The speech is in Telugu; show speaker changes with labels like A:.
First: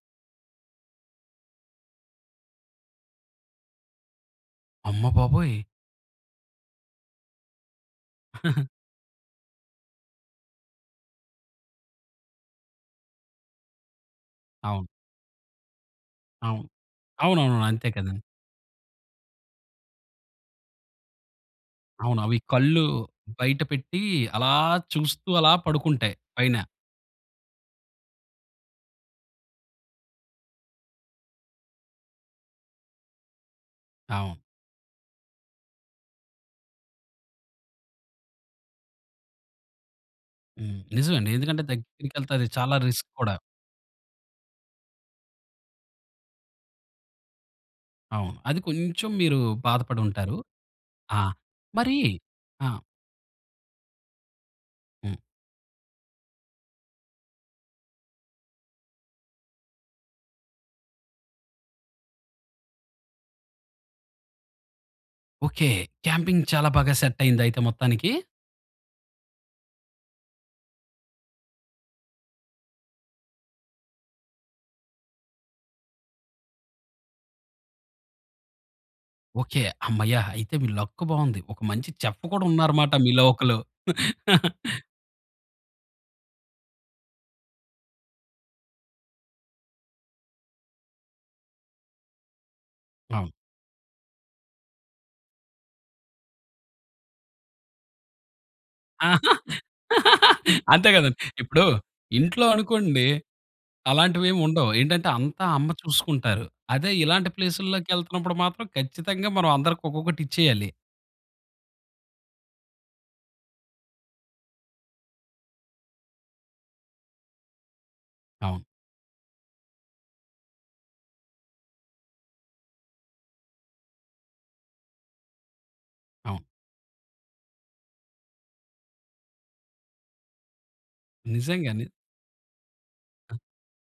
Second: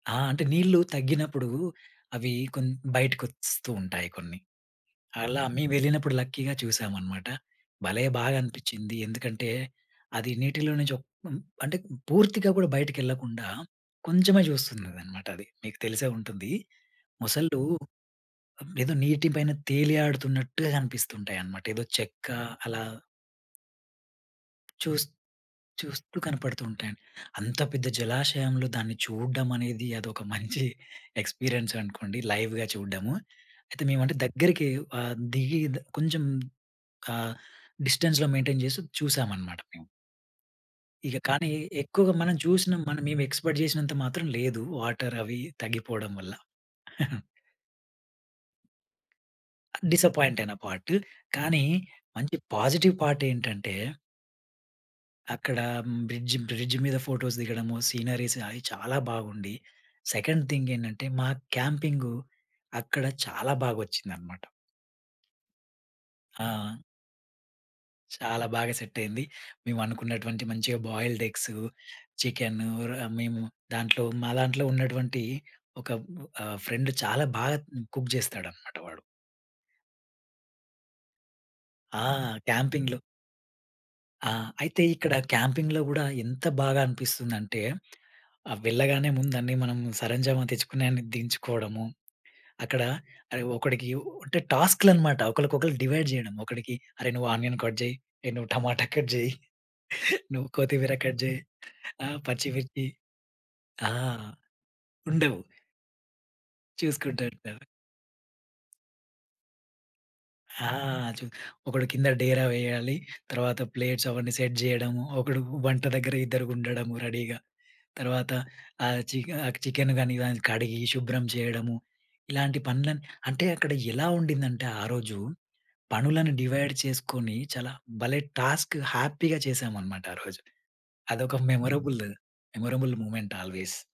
A: ఆ! అంటే నీళ్లు తగ్గినప్పుడు అవి కొన్ని బయటకి వస్తుంటాయి కొన్ని.
B: అమ్మ
A: అలా
B: బాబోయ్!
A: మేమెళ్ళినప్పుడు లక్కీగా చూసామనమాట. భలే బాగనిపించింది! ఎందుకంటే అది నీటిలో నుంచి అంటే పూర్తిగా కూడా బయటికెళ్లకుండా కొంచెమే
B: అవును.
A: చూస్తుందనమాటది. మీకు తెలిసే ఉంటుంది.
B: అవును.
A: మొసళ్ళు
B: అవునవును. అంతే కదండి.
A: ఏదో నీటి పైన తేలి ఆడుతున్నట్టుగా కనిపిస్తుంటాయన్నమాట. ఏదో
B: అవును.
A: చెక్క
B: అవి
A: అలా
B: కళ్ళు బయట పెట్టి అలా
A: చూస్తూ
B: చూస్తూ అలా పడుకుంటాయి.
A: చూస్తూ
B: పైన.
A: కనపడుతూ ఉంటాయండి. అంత పెద్ద జలాశయంలో దాన్ని చూడడం అనేది అదొక మంచి ఎక్స్పీరియన్స్ అనుకోండి. లైవ్‌గా చూడడము. అయితే మేము అంటె
B: అవును.
A: దగ్గరికి ఆహ్, దిగి కొంచెం ఆహ్, డిస్టెన్స్‌లో మెయింటైన్ చేసి చూసామనమాట. మేము.
B: హ్మ్. నిజమే
A: ఇక
B: అండి.
A: కానీ
B: ఎందుకంటే
A: ఎక్కువగా
B: దగ్గరికి
A: మనం
B: వెళ్తే చాలా
A: చూసినం
B: రిస్క్
A: మేము
B: కూడా.
A: ఎక్స్‌పెక్ట్ చేసినంత మాత్రం లేదు. వాటర్ అవి తగ్గిపోవడం వల్ల.
B: అవును. అది కొంచెం మీరు బాధపడుంటారు.
A: డిస్సపాయింటయిన పార్టు.
B: ఆ!
A: కానీ
B: మరి
A: మంచి
B: ఆ!
A: పాజిటివ్ పార్ట్ ఏంటంటే
B: హ్మ్.
A: అక్కడ బ్రిడ్జ్, బ్రిడ్జ్ మీద ఫోటోస్ దిగడము. సీనరీస్ అవి చాలా బాగుండి. సెకండ్ థింగ్ ఏంటంటే మా క్యాంపింగు అక్కడ చాలా బాగొచ్చిందనమాట.
B: ఓకే. క్యాంపింగ్ చాలా
A: ఆ!
B: బాగా సెట్ అయింది అయితే మొత్తానికి?
A: చాలా బాగా సెట్ అయింది. మేమనుకున్నటువంటి మంచిగా బాయిల్డ్ ఎగ్సు, చికెన్ ర మేము దాంట్లో మా దాంట్లో ఉన్నటువంటి ఒక ఆహ్, ఫ్రెండ్ చాలా బాగా కుక్ చేస్తాడన్నమాట వాడు.
B: ఓకే. హమ్మయ్య! అయితే మీ లక్ బావుంది ఒక మంచి
A: ఆ!
B: చెఫ్ కూడా ఉన్నారన్నమాట
A: క్యాంపింగ్‌లో.
B: మీలో ఒకళ్ళు.
A: ఆ! అయితే ఇక్కడ క్యాంపింగ్‌లో కూడా ఎంత బాగా అనిపిస్తుందంటే. ఆహ్, వెళ్ళగానే ముందన్నీ మనం సరంజామా తెచ్చుకునే దించుకోవడము. అక్కడ
B: అవును.
A: ఆహ్, ఒకడికి అంటే టాస్క్‌లన్నమాట. ఒకళ్ళకొకళ్ళు డివైడ్ చేయడం ఒకడికి అరె! నువ్వు ఆనియన్ కట్ చెయ్, నువ్వు టమాటా కట్ చెయ్, నువ్వు
B: అంతే
A: కొత్తిమీర
B: కదండి.
A: కట్ చేయి
B: ఇప్పుడు
A: ఆ
B: ఇంట్లో
A: పచ్చి మిర్చి
B: అనుకోండి,
A: ఆ!
B: అలాంటివి ఏమి ఉండవు ఏంటంటే
A: ఉండవు.
B: అంతా అమ్మ చూసుకుంటారు. అదే
A: చూసుకుంటా
B: ఇలాంటి
A: ఉంటావా?
B: ప్లేసుల్లోకెళ్తున్నపుడు మాత్రం ఖచ్చితంగా మనం అందరికి ఒక్కొక్కటి ఇచ్చేయాలి.
A: ఆ! చు ఒకడు కింద డేరా వేయాలి. తర్వాత ప్లేట్స్ అవన్నీ సెట్ చేయడము. ఒకడు వంట దగ్గర ఇద్దరుండడము రెడీగా. తర్వాత
B: అవును.
A: ఆహ్, చికెన్ ఆ చికెన్ గాని కడిగి శుభ్రం చేయడము. ఇలాంటి పనులని అంటే అక్కడ ఎలా ఉండిందంటే ఆరోజు పనులను
B: అవును.
A: డివైడ్ చేసుకొని చాలా భలే టాస్క్ హ్యాపీగా చేశామన్నమాట ఆరోజు. అదొక
B: నిజంగా. ని
A: memorable day, memorable moment
B: ah.
A: Always.